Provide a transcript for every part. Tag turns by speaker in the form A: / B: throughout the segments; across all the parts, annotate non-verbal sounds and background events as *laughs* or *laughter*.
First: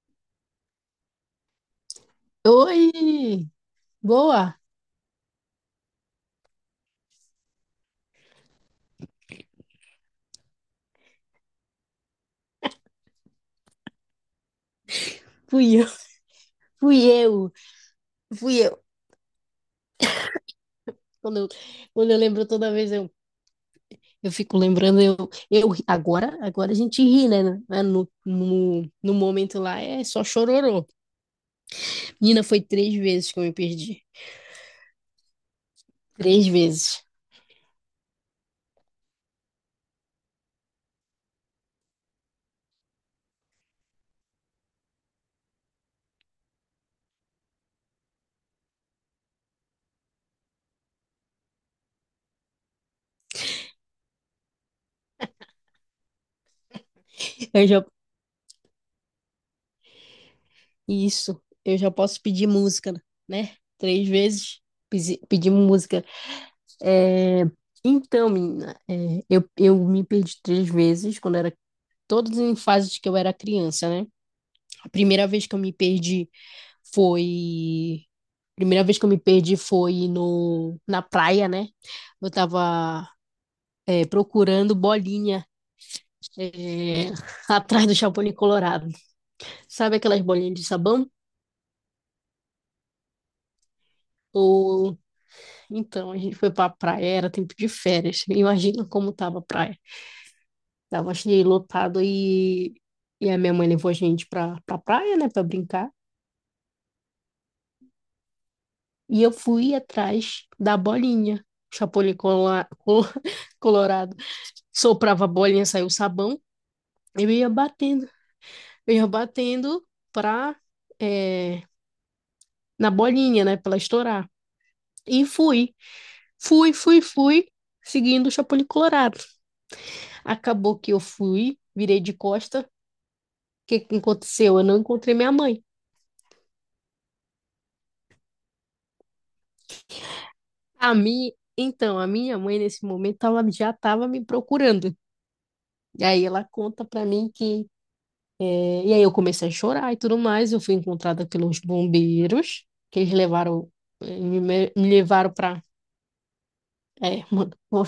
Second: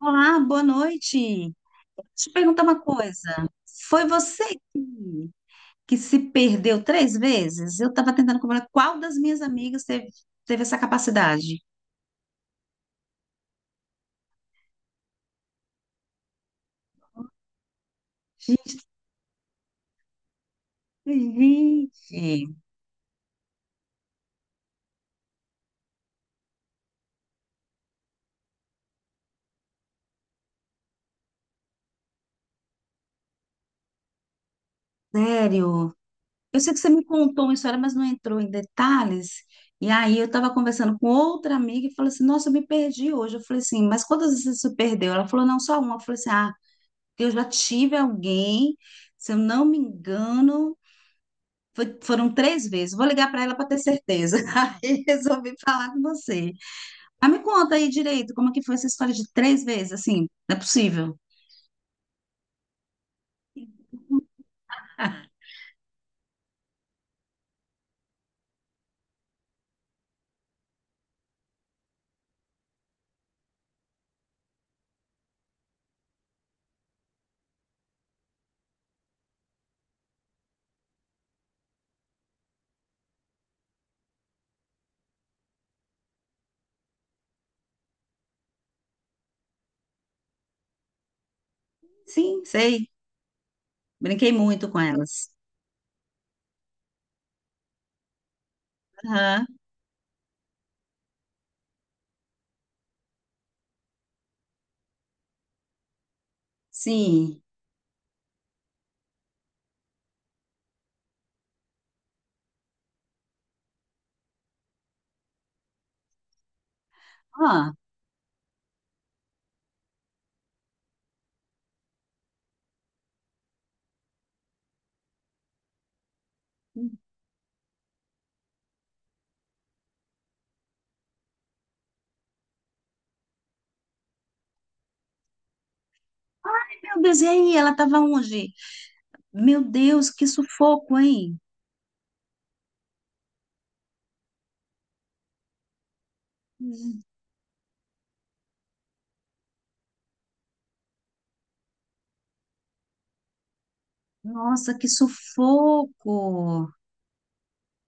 A: Olá, boa noite. Deixa eu te perguntar uma coisa.
B: Oi!
A: Foi você
B: Boa!
A: que, se perdeu três vezes? Eu estava tentando comprar qual das minhas amigas teve essa capacidade.
B: Fui eu, *laughs* fui eu, fui eu.
A: Gente,
B: Quando eu, quando eu
A: gente,
B: lembro toda vez, eu fico lembrando, agora a gente ri, né? Né, no momento lá é só chororô. Menina, foi três vezes que eu me perdi.
A: sério.
B: Três
A: Eu sei que você me
B: vezes.
A: contou uma história, mas não entrou em detalhes. E aí eu estava conversando com outra amiga e falei assim: Nossa, eu me perdi hoje. Eu falei assim: Mas quantas vezes você se perdeu? Ela falou: Não, só uma. Eu falei assim: Ah, eu já tive alguém, se eu não me engano. Foram três vezes. Vou ligar para ela para ter certeza. *laughs* Aí resolvi falar com você. Mas me
B: Eu
A: conta
B: já,
A: aí direito, como que foi essa história de três vezes? Assim, não é possível.
B: isso, eu já posso pedir música, né? Três vezes
A: *laughs*
B: pedimos música. É, então, menina, eu me perdi três vezes quando era, todas em fases que eu era criança, né? Primeira vez que eu me perdi foi. Primeira vez que eu me perdi foi no, na praia, né? Eu tava procurando bolinha é, *laughs* atrás do Chapolin Colorado. Sabe aquelas bolinhas de sabão?
A: Sim, sei. Brinquei muito com
B: Ou
A: elas.
B: então a gente foi pra praia, era tempo de férias. *laughs* Imagina como tava a
A: Aham,
B: praia. Tava cheio lotado e a minha mãe levou a gente pra praia, né, pra brincar.
A: sim.
B: E eu fui atrás da bolinha, Chapolin *laughs* Colorado. Soprava a bolinha, saiu o sabão, eu ia
A: Ah,
B: batendo, eu ia batendo pra, é, na bolinha, né, pra ela estourar. E fui, fui, fui, fui, seguindo o Chapolin Colorado. Acabou que eu fui, virei de costa. O que que aconteceu? Eu não encontrei minha mãe.
A: meu Deus, e aí? Ela estava onde? Meu Deus, que sufoco, hein?
B: Então, a minha mãe, nesse momento, ela já estava me procurando. E aí ela conta pra mim que e aí eu comecei a chorar e tudo mais. Eu fui encontrada pelos bombeiros, que eles levaram, eh, me
A: Nossa, que
B: levaram pra
A: sufoco.
B: Mano, *laughs*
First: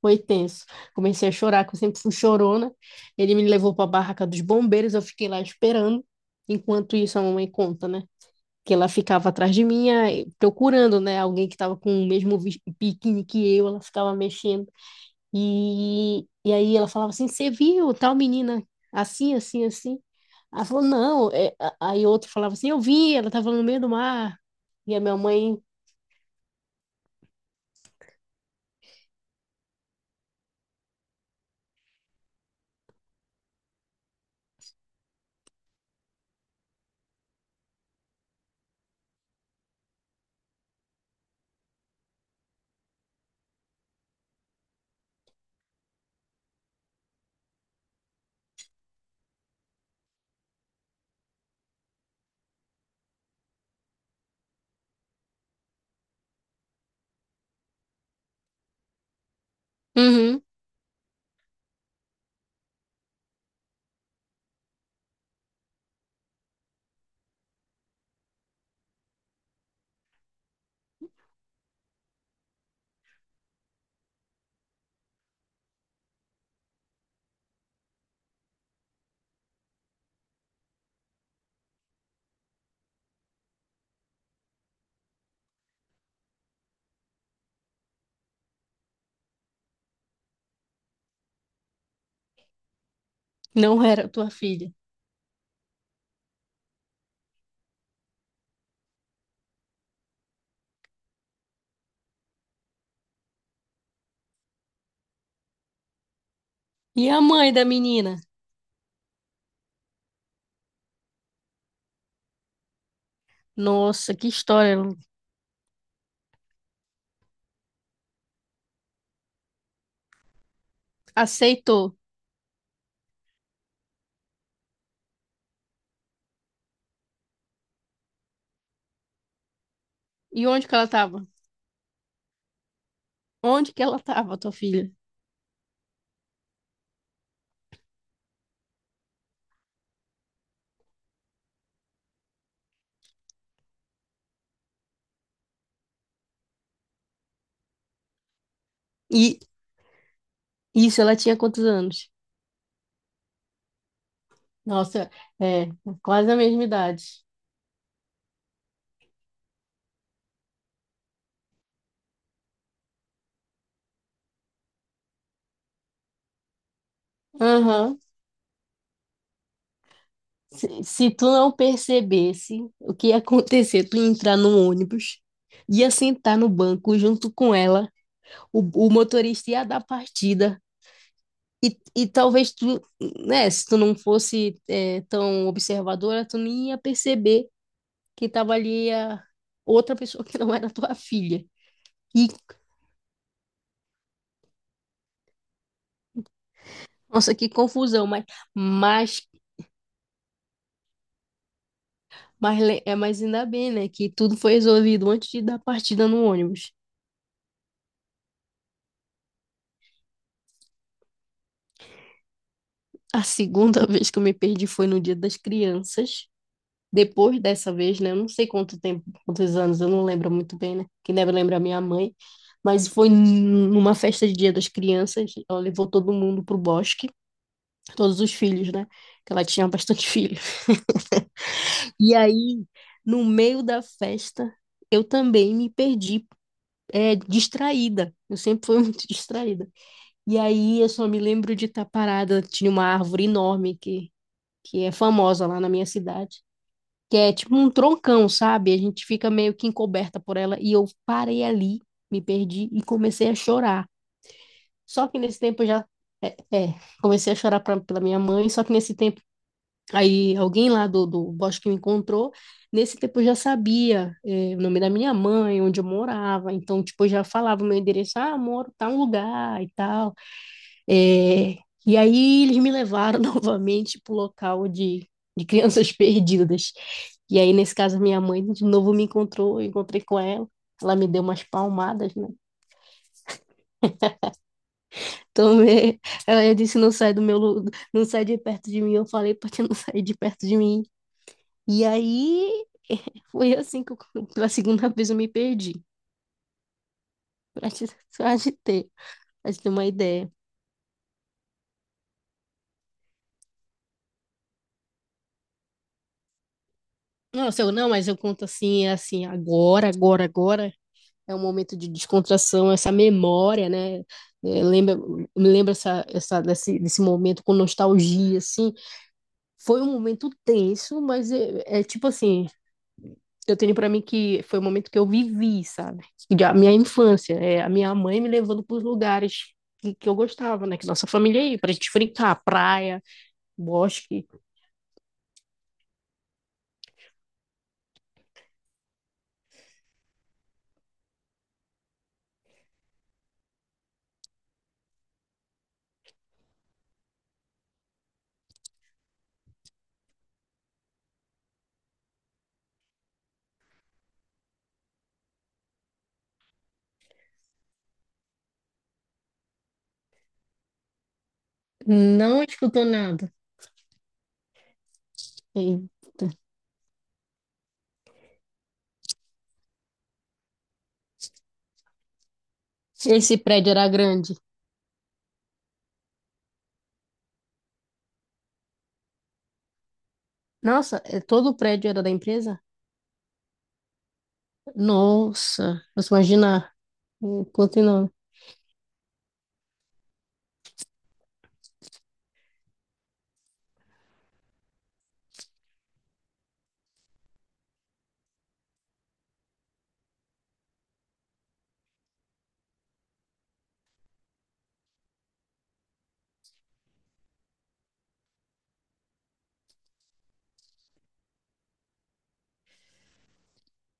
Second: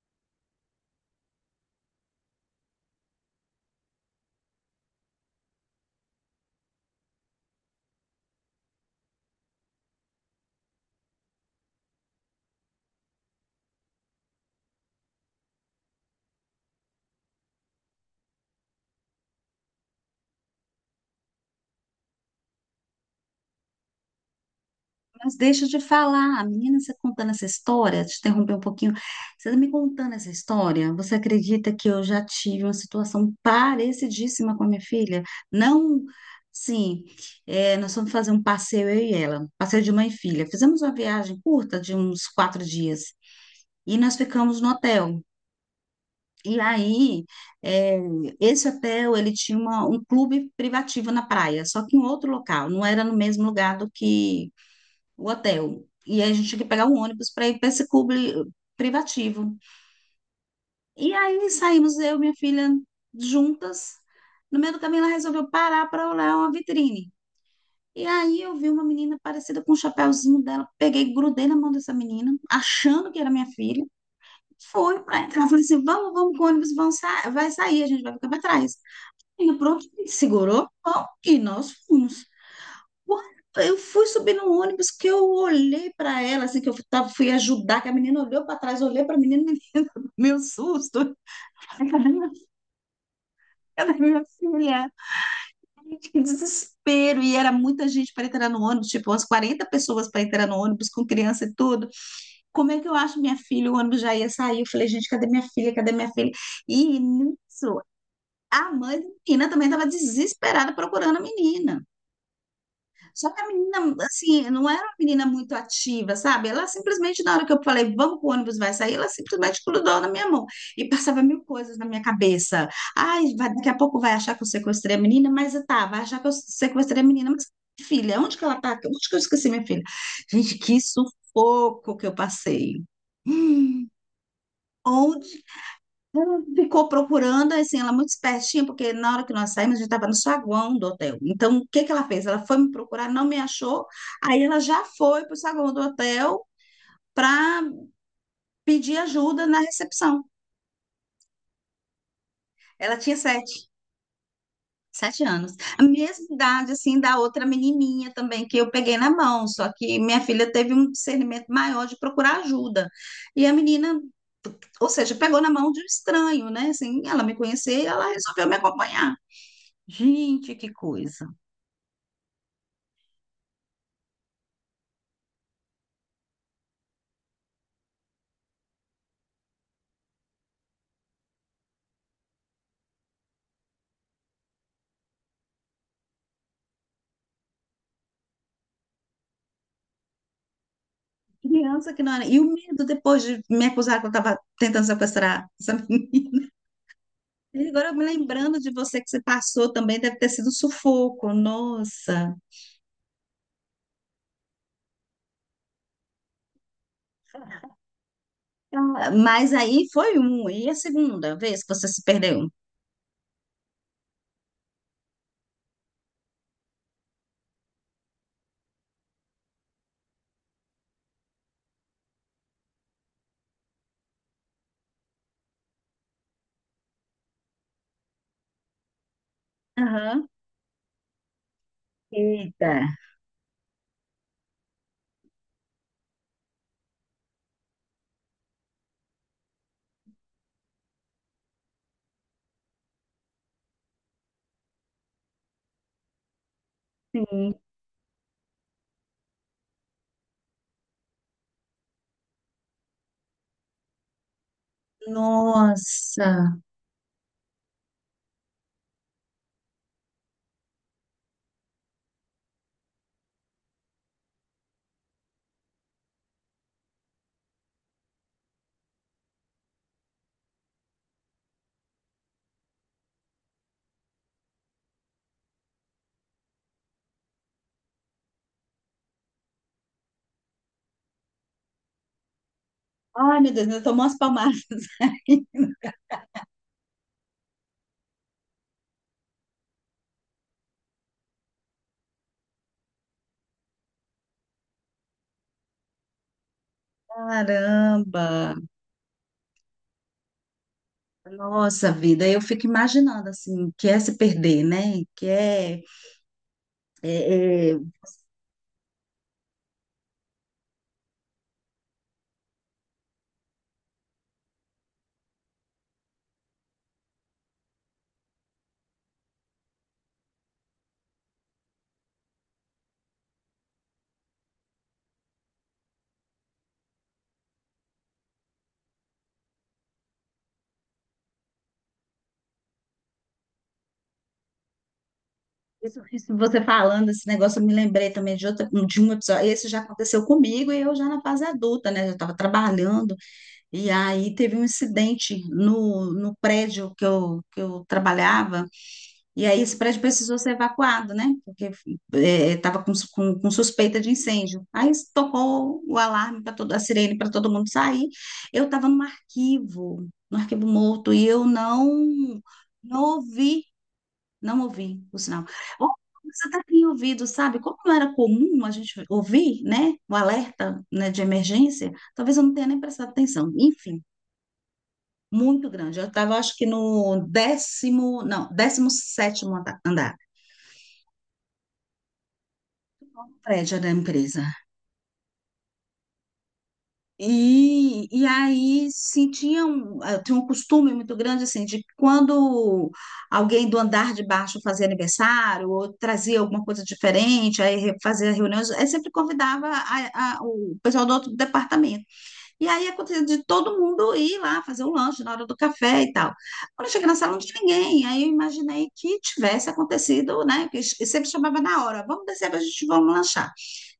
B: foi tenso. Comecei a chorar, que eu sempre fui chorona. Ele me levou para a barraca dos bombeiros, eu fiquei lá esperando. Enquanto isso, a mamãe conta, né? Que ela ficava atrás de mim, aí, procurando, né? Alguém que estava com o mesmo biquíni que eu, ela ficava mexendo. E aí ela falava assim: "Você viu tal menina assim, assim, assim?" Ela falou: "Não." É, aí outro falava assim: "Eu vi, ela estava no meio do mar." E a minha
A: Mas
B: mãe:
A: deixa de falar, a menina, você contando essa história, te interromper um pouquinho, você tá me contando essa história, você acredita que eu já tive uma situação parecidíssima com a minha filha? Não, sim, nós fomos fazer um passeio, eu e ela, passeio de mãe e filha. Fizemos uma viagem curta de uns 4 dias e nós ficamos no hotel. E aí, é, esse hotel, ele tinha um clube privativo na praia, só que em outro local, não era no mesmo lugar do que o hotel. E aí a gente tinha que pegar um ônibus para ir para esse clube privativo.
B: Uhum,
A: E aí saímos eu e minha filha juntas. No meio do caminho ela resolveu parar para olhar uma vitrine. E aí eu vi uma menina parecida com o chapéuzinho dela. Peguei, grudei na mão dessa menina, achando que era minha filha. Foi para entrar. Falei assim: vamos, vamos com o ônibus, vamos sa vai sair, a gente vai ficar para trás. E pronto, segurou, bom, e nós fomos. Eu fui subir no ônibus que eu olhei para ela, assim, fui ajudar, que a menina olhou para trás, olhei para a menina, *laughs* meu susto.
B: não
A: Ela é
B: era
A: minha
B: tua filha.
A: filha. Gente, que desespero. E era muita gente para entrar no ônibus, tipo, umas 40 pessoas para entrar no ônibus com criança e tudo. Como é que eu acho minha filha? O ônibus já ia sair. Eu falei, gente, cadê minha filha? Cadê minha filha? E
B: E a mãe da
A: nisso,
B: menina?
A: a mãe da menina também estava desesperada procurando a menina. Só que a menina,
B: Nossa, que
A: assim, não
B: história,
A: era uma
B: Lu.
A: menina muito ativa, sabe? Ela simplesmente, na hora que eu falei, vamos pro ônibus, vai sair, ela simplesmente grudou na minha mão e passava mil coisas na
B: Aceitou.
A: minha cabeça. Ai, daqui a pouco vai achar que eu sequestrei a menina, mas tá, vai achar que eu sequestrei a menina, mas filha, onde que ela tá? Onde que eu esqueci minha filha?
B: E
A: Gente,
B: onde que
A: que
B: ela tava?
A: sufoco que eu passei.
B: Onde que
A: Hum,
B: ela tava, tua filha?
A: ela ficou procurando, assim, ela muito espertinha, porque na hora que nós saímos, a gente estava no saguão do hotel. Então, o que que ela fez? Ela foi me procurar, não me achou. Aí ela já foi para o saguão do hotel para pedir
B: E
A: ajuda na recepção.
B: isso, ela tinha quantos anos?
A: Ela tinha sete,
B: Nossa,
A: sete anos.
B: é,
A: A mesma
B: quase a mesma
A: idade, assim, da
B: idade.
A: outra menininha também, que eu peguei na mão. Só que minha filha teve um discernimento maior de procurar ajuda. E a menina, ou seja, pegou na mão de um estranho, né? Assim, ela me conhecia e
B: Aham.
A: ela resolveu me acompanhar. Gente,
B: Se,
A: que
B: se tu
A: coisa.
B: não percebesse o que ia acontecer, tu ia entrar no ônibus, ia sentar no banco junto com ela, o, o motorista ia dar partida. E talvez tu, né, se tu não fosse, tão observadora, tu nem ia perceber que tava ali a outra pessoa que não era tua filha.
A: Criança que não era.
B: E,
A: E o medo depois de me acusar que eu estava tentando sequestrar essa menina.
B: nossa, que
A: E agora, me
B: confusão,
A: lembrando de você que você
B: mas,
A: passou também, deve ter sido um sufoco, nossa.
B: mas ainda bem, né, que tudo foi resolvido antes de dar partida no ônibus.
A: Ah, mas aí foi um, e a segunda vez que você se perdeu?
B: A segunda *laughs* vez que eu me perdi foi no Dia das Crianças. Depois dessa vez, né, eu não sei quanto tempo, quantos anos, eu não lembro muito bem, né, que deve lembrar é minha mãe, mas foi numa festa de Dia das Crianças, ela levou todo mundo pro bosque, todos os filhos, né, que ela tinha bastante *laughs*
A: Aham.
B: filho. E aí,
A: Eita.
B: no meio da festa, eu também me perdi, é, distraída. Eu sempre fui muito *laughs* distraída. E aí, eu só me lembro de estar parada. Tinha uma árvore enorme que é famosa lá na minha cidade, que é tipo
A: Sim.
B: um troncão, sabe? A gente fica meio que encoberta por ela. E eu parei ali, me perdi e comecei a chorar. Só que nesse tempo eu já.
A: Nossa.
B: É, é, Comecei a chorar pra, pela minha mãe, só que nesse tempo aí alguém lá do bosque me encontrou. Nesse tempo eu já sabia o nome da minha mãe, onde eu morava. Então, tipo, eu já falava o meu endereço: "Ah, moro tal lugar e tal." Eh, e aí eles me levaram *laughs* novamente pro local de crianças *laughs* perdidas. E aí, nesse caso, minha mãe de novo me encontrou, eu encontrei com ela. Ela me deu umas palmadas, né?
A: Ai, meu Deus, eu tomou umas palmadas *laughs* aí.
B: Então, *laughs* eh, ela disse, não sai do meu, lu- não sai de perto de mim. Eu falei: "Pra ti não sair de perto de mim." E aí *laughs* foi assim que eu- pela segunda vez eu me perdi. *laughs* Pra te,
A: Caramba.
B: pra te ter, pra te ter uma ideia.
A: Nossa vida, eu fico imaginando assim, o que é se perder, né? Que é,
B: Nossa,
A: é,
B: eu
A: é
B: não, mas eu conto assim, é assim, agora é um momento de descontração, essa memória, né? É, me lembra essa, desse momento com nostalgia, assim. Foi um momento tenso, mas é tipo assim, eu tenho para mim que foi o momento que eu vivi, sabe? De- A minha infância, é, a minha mãe me levando para os lugares que eu gostava, né? Que nossa família ia, pra gente brincar, praia, bosque.
A: Isso, isso você falando esse negócio, eu me lembrei também de outra, de um episódio. Esse já aconteceu comigo e eu já na fase adulta, né? Eu estava trabalhando e aí teve um incidente no prédio que que eu trabalhava e aí esse prédio precisou ser evacuado, né? Porque estava com suspeita de incêndio. Aí tocou o alarme para todo, a sirene para todo mundo sair. Eu estava no arquivo, no arquivo morto e eu não
B: Não escutou
A: não
B: nada.
A: ouvi o sinal. Ou
B: Eita.
A: Você até tinha ouvido, sabe? Como não era comum a gente ouvir, né? O alerta, né, de emergência, talvez eu não tenha nem prestado
B: Esse
A: atenção.
B: prédio era
A: Enfim,
B: grande.
A: muito grande. Eu estava, acho que no décimo, não, décimo sétimo andar,
B: Nossa, é- todo o prédio era da empresa?
A: prédio da empresa.
B: Nossa, você imagina o quanto
A: E,
B: não.
A: e aí sentiam, um, tinha um costume muito grande assim, de quando alguém do andar de baixo fazia aniversário ou trazia alguma coisa diferente, aí fazia reuniões, aí sempre convidava o pessoal do outro departamento. E aí acontecia de todo mundo ir lá fazer o lanche na hora do café e tal. Quando eu cheguei na sala, não tinha ninguém, aí eu imaginei que tivesse acontecido, né? Que sempre chamava na hora, vamos descer, a gente vamos lanchar.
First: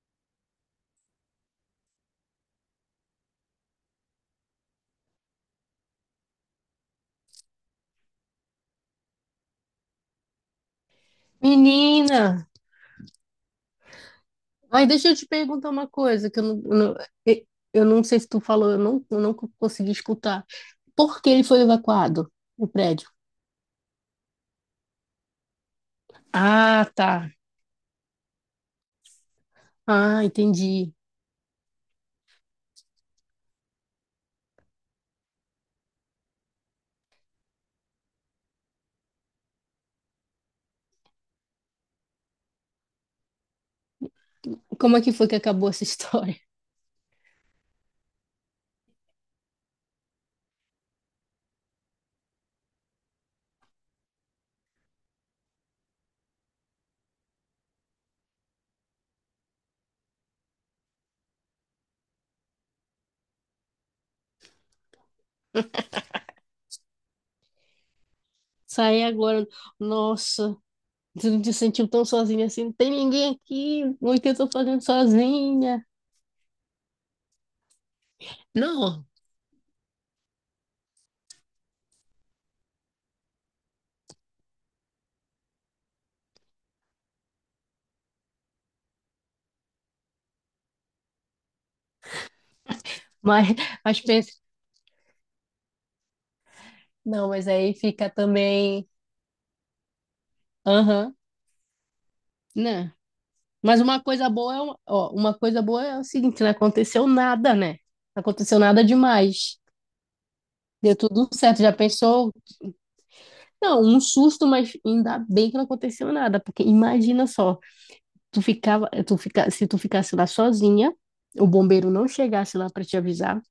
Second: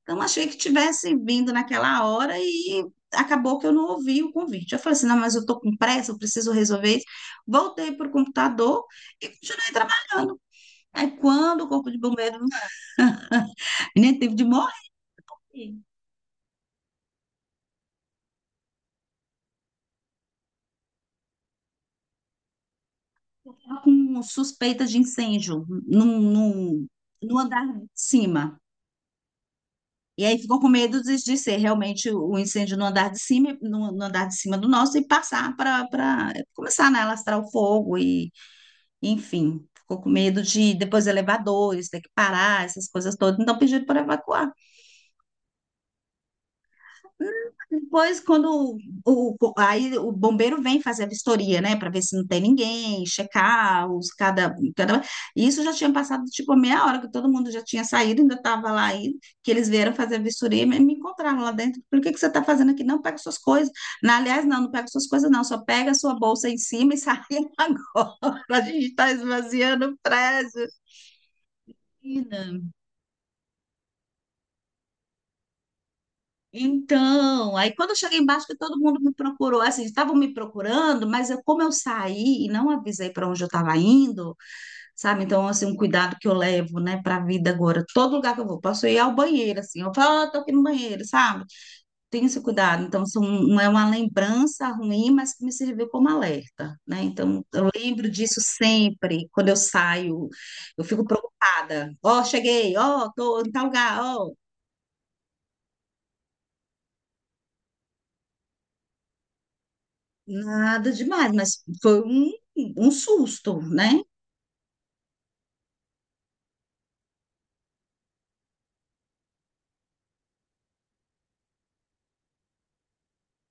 A: Então, achei que tivesse vindo naquela hora e acabou que eu não ouvi o convite. Eu falei assim, não, mas eu estou com pressa, eu preciso resolver isso. Voltei para o computador e continuei trabalhando. Aí, quando o corpo de
B: Menina,
A: bombeiro, né, teve de morrer,
B: ai, deixa eu te perguntar uma coisa que eh, eu não sei se tu falou, eu não co- consegui escutar. Por que ele foi evacuado, o prédio?
A: estava com suspeita de incêndio
B: Ah, tá.
A: no andar de cima. E
B: Ah,
A: aí ficou com
B: entendi.
A: medo de ser realmente o incêndio no andar de cima, no andar de cima do nosso e passar para começar, né, a alastrar o fogo e enfim, ficou com medo de depois elevadores, ter que parar, essas coisas todas. Então pediram para evacuar.
B: Como é que foi que acabou essa história? *laughs*
A: Depois, quando o- aí o bombeiro vem fazer a vistoria, né, para ver se não tem ninguém, checar os cada. Isso já tinha passado tipo meia hora que todo mundo já tinha saído, ainda estava lá aí, que eles vieram fazer a vistoria e me encontraram lá dentro. Por que que você está fazendo aqui? Não, pega suas coisas. Na, aliás, não, não pega suas coisas, não, só pega a sua bolsa em cima e sai *laughs* agora. A gente
B: Saí
A: está
B: agora.
A: esvaziando o
B: Nossa,
A: prédio.
B: você não te sentiu tão sozinha assim?
A: Menina.
B: Não tem ninguém aqui. O que eu tô fazendo sozinha?
A: Então, aí quando eu cheguei embaixo, que todo mundo
B: Não,
A: me procurou, assim, estavam me procurando, mas eu, como eu saí e não avisei para onde eu estava indo, sabe? Então, assim, um cuidado que eu levo, né, para a vida agora. Todo lugar que eu vou, posso ir ao banheiro, assim, eu falo, ah, tô aqui no banheiro, sabe? Tenho esse cuidado. Então, são,
B: mas,
A: não é uma
B: mas pensa.
A: lembrança ruim, mas que me serviu como alerta, né?
B: Não,
A: Então,
B: mas
A: eu
B: aí
A: lembro
B: fica
A: disso
B: também.
A: sempre, quando eu saio, eu fico
B: Aham.
A: preocupada. Ó, cheguei,
B: Né,
A: ó, tô em tal
B: mas
A: lugar,
B: uma coisa
A: ó.
B: boa é, uma- ó, uma coisa boa é o seguinte, não aconteceu nada, né? Não aconteceu nada demais.
A: Nada
B: Deu tudo
A: demais,
B: certo,
A: mas
B: já
A: foi um,
B: pensou?
A: um susto,
B: Não, um
A: né?
B: susto, mas ainda bem que não aconteceu nada, porque imagina só, tu ficava, tu fica, se tu ficasse lá sozinha, o bombeiro não chegasse lá para te avisar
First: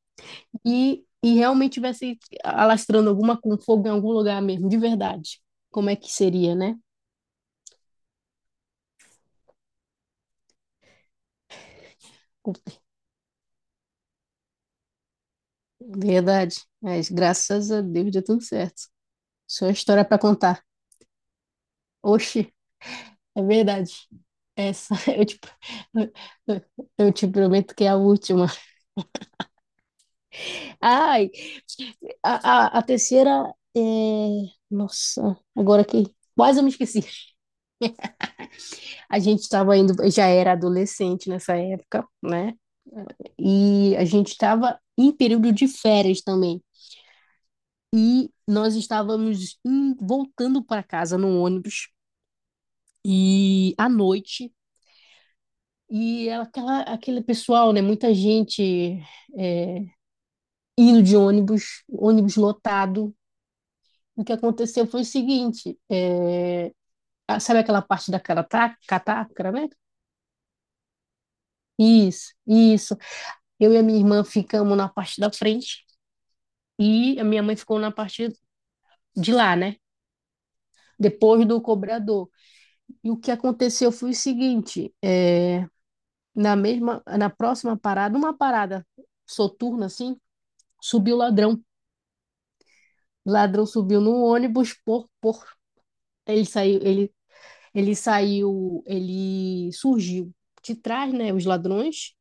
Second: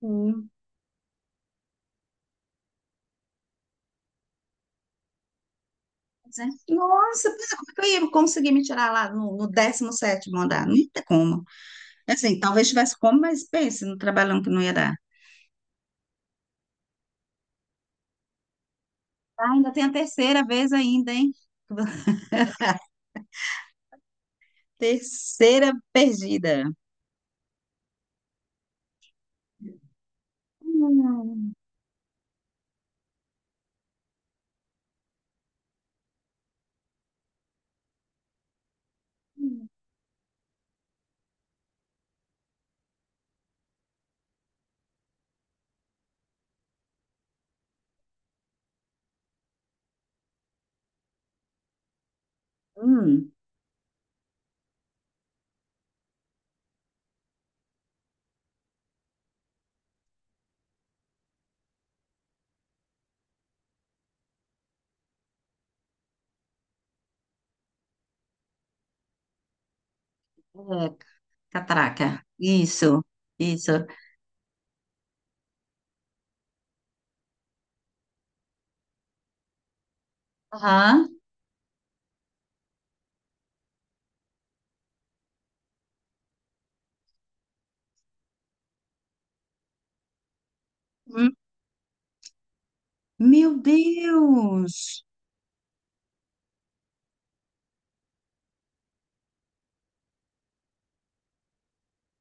A: Sim.
B: e realmente tivesse alastrando alguma com fogo em algum lugar mesmo, de verdade. Como é que
A: Mas é,
B: seria, né?
A: nossa, pera, como é que eu ia conseguir me tirar lá no 17º andar? Não tem como. É assim, talvez tivesse como, mas pense no trabalhão que não ia dar.
B: Verdade. Mas graças a Deus deu tudo certo.
A: Ah,
B: Só
A: ainda tem a
B: história para
A: terceira
B: contar.
A: vez ainda, hein?
B: Oxi.
A: *laughs*
B: É verdade. Essa, *laughs*
A: Terceira perdida.
B: eu te prometo que é a última. Ai,
A: Hum.
B: a terceira é... Nossa, agora que quase eu me esqueci. A gente estava indo, já era adolescente nessa época, né? E a gente estava em período de férias também. E nós estávamos em- voltando para casa no ônibus
A: Hum,
B: e à noite. E aquela, aquele pessoal, né? Muita gente, é, ido de ônibus, ônibus lotado. O que aconteceu foi o seguinte: sabe aquela parte da catraca, né?
A: é, catraca.
B: Isso, isso.
A: Isso, isso.
B: Eu e a minha irmã ficamos na parte da frente e a minha mãe ficou na parte de lá, né?
A: Aham.
B: Depois do cobrador. E o que aconteceu foi o seguinte: na mesma, na próxima parada, uma parada soturna assim, subiu o
A: Hum.
B: ladrão. O
A: Meu
B: ladrão subiu no ônibus
A: Deus!
B: por ele saiu, ele Ele saiu, ele surgiu de trás, né? Os ladrões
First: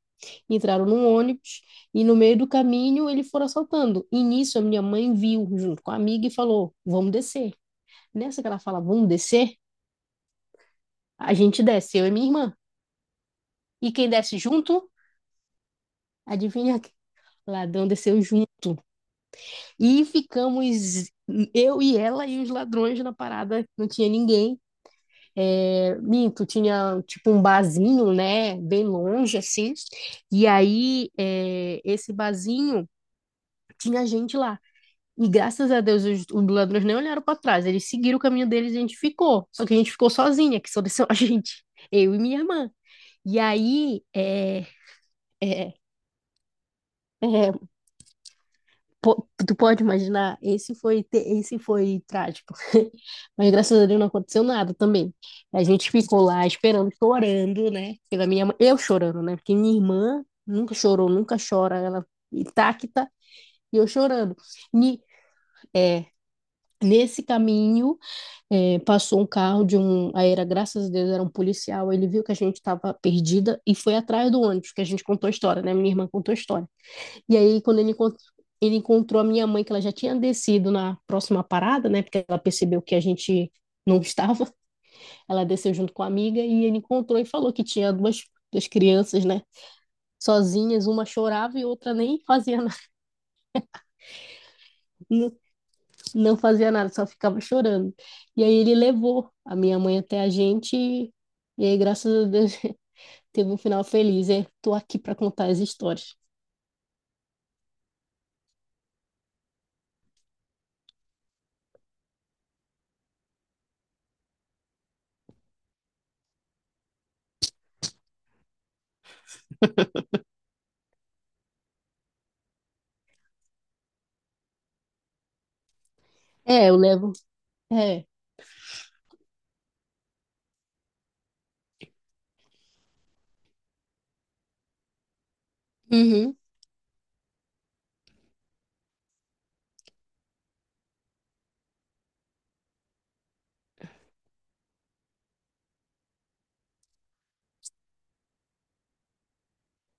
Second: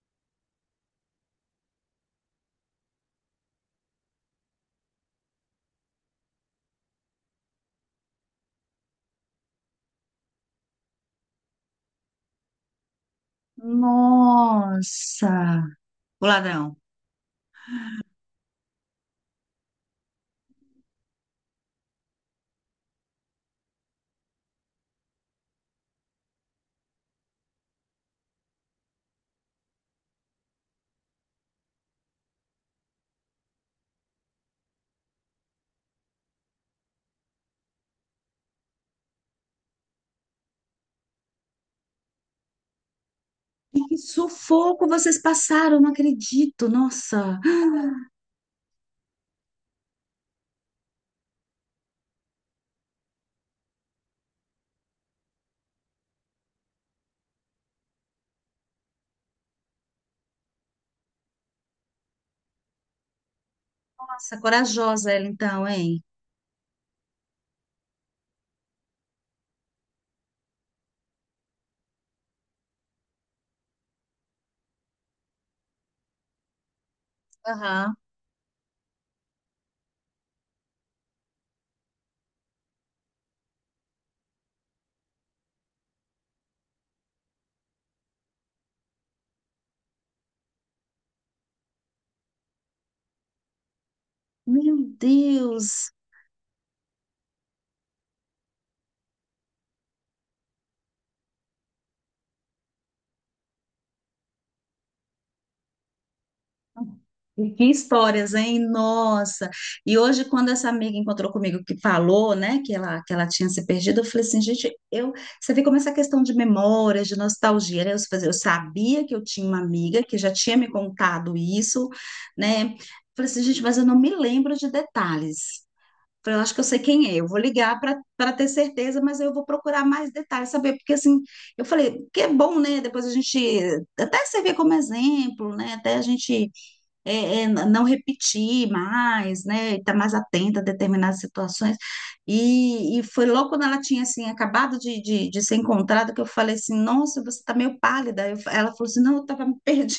B: entraram num ônibus e no meio do caminho eles foram assaltando. E nisso a minha mãe viu junto com a amiga e falou: "Vamos descer." Nessa que ela fala "vamos descer", a gente desce, eu e minha irmã. E quem desce junto,
A: Nossa! O ladrão.
B: adivinha quem? O ladrão desceu junto. E ficamos eu e ela e os ladrões na parada, não tinha ninguém. É, minto, tinha tipo um barzinho, né, bem longe assim. E aí, é, esse barzinho tinha gente lá. E graças a Deus os ladrões nem olharam para trás, eles seguiram o caminho deles e a gente ficou. Só que a gente ficou sozinha, que só desceu *laughs* a gente, eu e minha irmã. E
A: E que
B: aí,
A: sufoco vocês
B: é,
A: passaram, não acredito. Nossa,
B: é, tu pode imaginar, esse foi, esse foi trágico. *laughs* Mas graças a Deus não aconteceu nada também. A gente ficou lá esperando, chorando, né? Pela minha mãe, eu chorando, né? Porque minha irmã nunca chorou, nunca chora, ela intacta e eu chorando.
A: nossa,
B: Ni-
A: corajosa ela então, hein?
B: é, nesse caminho, passou um carro de um, aí era, graças a Deus, era um policial, ele viu que a gente estava perdida e foi atrás do ônibus, que a gente contou a história, né? Minha irmã contou a história. E aí, quando ele
A: Aham.
B: ele encontrou a minha mãe, que ela já tinha descido na próxima parada, né? Porque ela percebeu que a gente não estava. *laughs* Ela desceu junto com a amiga e ele encontrou e falou que tinha duas crianças, né? Sozinhas, uma chorava e outra nem fazia nada,
A: Meu
B: *laughs* não,
A: Deus.
B: não fazia nada, só ficava chorando. E aí ele levou a minha mãe até a gente e aí, graças a Deus, *laughs* teve um final feliz. É, tô aqui para contar as histórias.
A: E que histórias, hein? Nossa. E hoje, quando essa amiga encontrou comigo que falou, né, que ela tinha se perdido, eu falei assim, gente, eu, você vê como essa questão de memórias, de nostalgia, né? Eu, falei, eu sabia que eu tinha uma amiga que já tinha me contado isso, né? Eu Falei assim, gente, mas eu não me lembro de detalhes. Falei, eu acho que eu
B: É, eu
A: sei quem
B: levo.
A: é, eu vou ligar para
B: É.
A: ter certeza, mas eu vou procurar mais detalhes, saber, porque assim, eu falei, que é bom, né? Depois a gente até servir como exemplo, né? Até a
B: Uhum.
A: gente é, não repetir mais, né? Estar mais atenta a determinadas situações. E foi logo quando ela tinha assim, acabado de ser encontrada, que eu falei assim, nossa, você está meio pálida. Eu Ela falou assim, não, eu estava perdida.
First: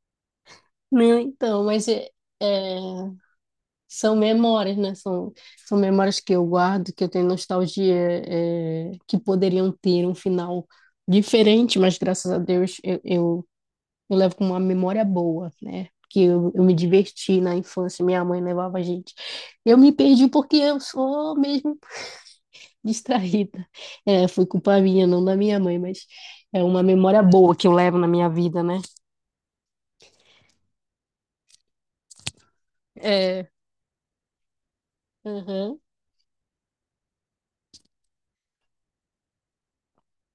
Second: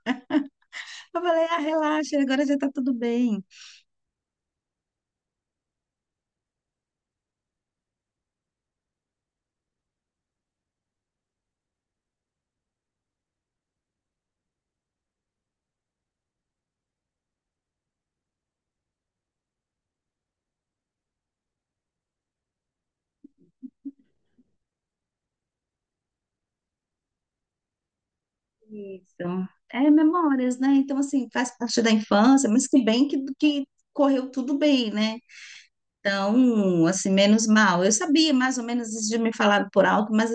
A: *laughs* Eu
B: Né,
A: falei, ah,
B: então, mas é,
A: relaxa, agora
B: é,
A: já está tudo bem.
B: são memórias, né? São memórias que eu guardo, que eu tenho nostalgia, é, que poderiam ter um final diferente, mas graças a Deus eu levo com uma memória boa, né? Que eu me diverti na infância, minha mãe levava a gente. Eu me perdi porque eu sou mesmo distraída. É, foi culpa minha, não da minha mãe, mas é uma memória boa que eu levo na minha vida, né?
A: Isso. É memórias, né? Então, assim, faz parte da infância, mas que bem
B: É,
A: que correu tudo bem, né?
B: aham.
A: Então, assim, menos mal. Eu sabia mais ou menos isso de me falar por alto, mas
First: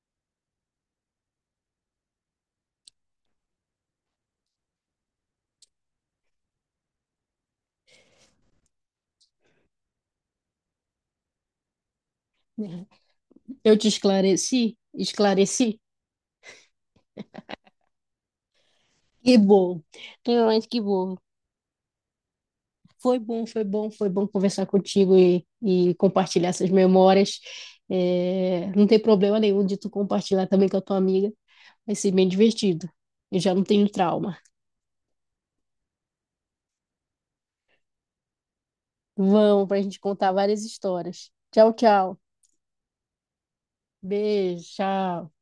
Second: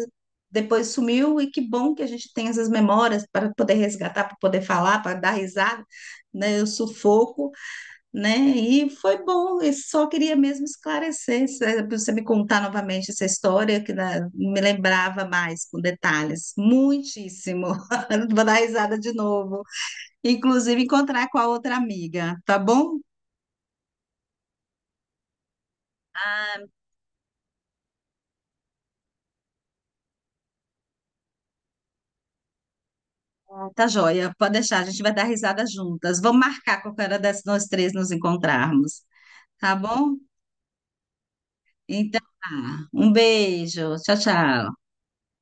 A: depois sumiu e que bom que a gente tem essas memórias para poder resgatar, para poder falar, para dar risada, né? Eu sufoco né? E foi bom, eu só queria mesmo esclarecer, é pra você me contar novamente essa
B: Eu
A: história,
B: te
A: que me
B: esclareci?
A: lembrava mais com
B: Esclareci?
A: detalhes, muitíssimo. *laughs* Vou dar risada de
B: Que
A: novo.
B: bom, realmente que
A: Inclusive,
B: bom.
A: encontrar com a outra amiga, tá bom?
B: Foi bom, foi bom, foi bom conversar contigo e compartilhar essas memórias. É, não tem problema nenhum de tu compartilhar também com a tua amiga. Vai ser bem divertido. Eu já não
A: Tá
B: tenho
A: joia,
B: trauma.
A: pode deixar, a gente vai dar risada juntas. Vamos marcar qualquer hora dessas nós três nos encontrarmos,
B: Vamos
A: tá
B: para a gente
A: bom?
B: contar várias histórias. Tchau, tchau.
A: Então, tá. Um beijo, tchau,
B: Beijo,
A: tchau.
B: tchau.